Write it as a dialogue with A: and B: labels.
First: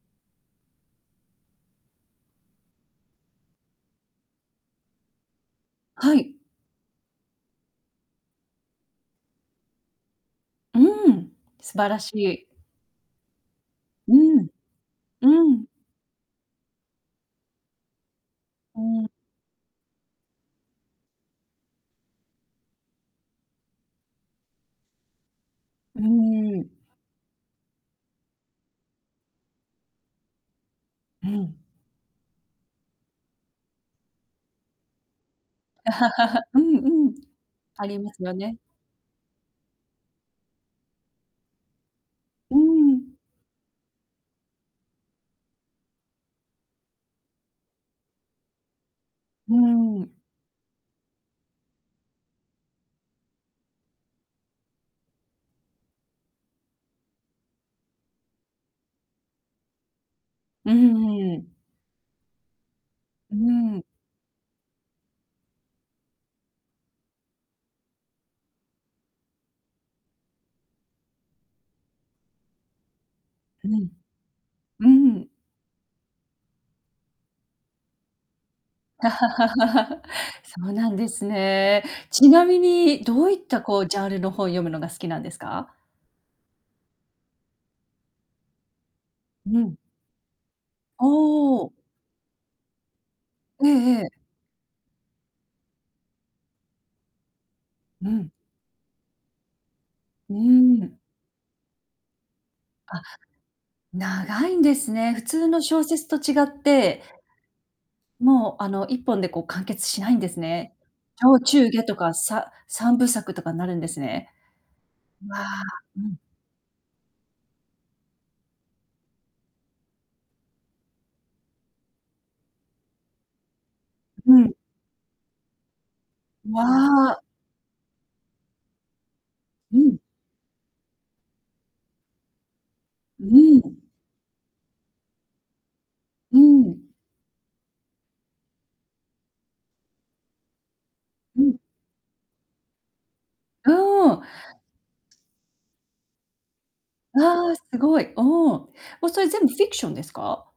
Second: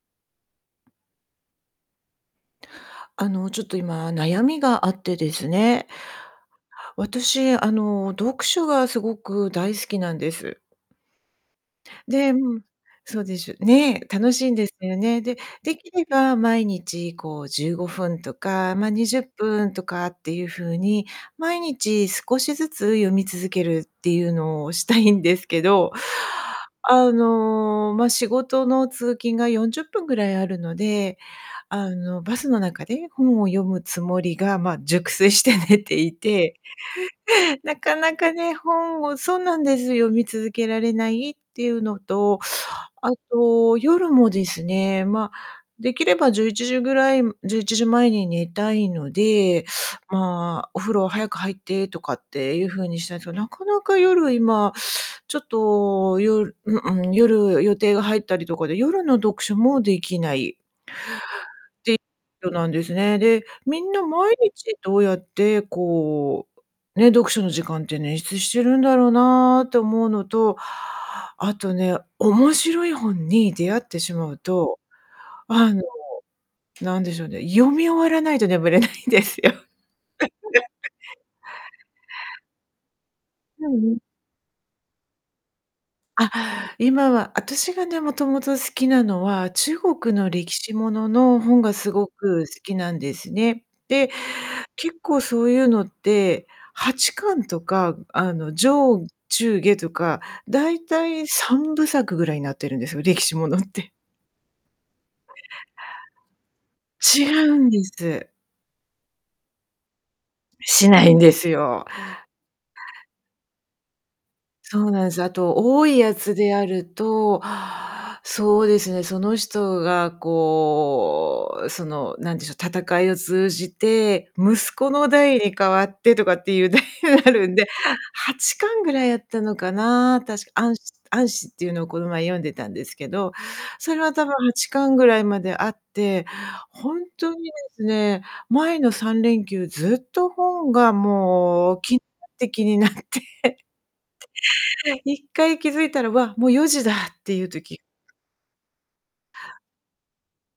A: あのちょっと今悩みがあってですね、
B: はい。
A: 私あの、読書がすごく大好きなんです。
B: うん、素晴らし
A: で、う
B: い。
A: ん、そうでしゅね、
B: う
A: 楽し
B: ん、
A: いんですよね。で、
B: うん。
A: できれば毎日こう15分とか、
B: う
A: ま、に
B: ん。
A: じゅっぷんとかっていう風に毎日少しずつ読み続けるっていうのをしたいんですけど、
B: うーん。
A: あのま、仕事の通勤が40分ぐらいあるので、
B: うん。
A: あのバスの中で本を読むつもりがまあ、熟睡して寝てい
B: う
A: て、
B: んうん。
A: な
B: あ
A: か
B: りま
A: な
B: すよ
A: かね、
B: ね。
A: 本をそうなんです、読み続けられないっていうのと、
B: う
A: あ
B: ん。
A: と、夜もですね、ま、できれば11時ぐらい11時前に寝たいの
B: う
A: で、
B: ん。
A: まあお風呂は早く入ってとかっていう風にしたんすけど、なかなか夜今、ちょっと夜ううん、夜予定が入ったりとかで、夜の読書もできない。
B: うん。
A: できょなんですね。
B: う
A: で、み
B: ん。
A: んな毎日どうやってこう、ね、読書の時間って捻出してるんだろうなって思うのと、あとね、面白い本に
B: う
A: 出会っ
B: ん。
A: てしまうと、
B: うん。
A: あのなんでしょうね、読み終わらないと眠れないんですよ。
B: そうな んですね。ちなみにどういった
A: うん
B: こう、
A: う
B: ジ
A: ん。
B: ャンルの本読むのが好きなんですか？
A: あ、今は、私がね、もともと好きなのは
B: うん。
A: 中国の歴史ものの本
B: お
A: が
B: お。
A: すごく好きなんですね。
B: えええ
A: で、
B: え。
A: 結構そういうのって8巻とか、
B: うん。
A: あの上中下とか
B: う
A: だい
B: ーん。
A: たい3部作ぐらいになってるんです
B: あ、
A: よ、歴史ものって。
B: 長いんですね。普通の小説と違って、
A: 違うんです。
B: もうあの1本でこう完結しないんですね。
A: しないんで
B: 上、
A: す
B: 中、下
A: よ。
B: とか、さ3部作とかになるんですね。
A: そうなんす。あ
B: わあ、
A: と多い
B: う
A: や
B: ん。
A: つであると、そうですね、その人がこう、その何でしょう、戦いを通じて、
B: うん。
A: 息子の代に変わってとかって
B: わ
A: いう
B: あ。
A: あるんで8巻ぐらいあったのか
B: うん。
A: な、確か、晏子晏子っていうのをこの前読んでたんですけ
B: う
A: ど、
B: ん。
A: それは多分8巻ぐらいまであって、
B: うん。
A: ほんとにですね、前の3連休ずっと本が
B: うん。
A: もう気て気になって。
B: うん。
A: で、一回気づいたら「わ、もう4時だ」っていう
B: わあ、す
A: 時
B: ごい。おお。もうそれ全部フィクションですか？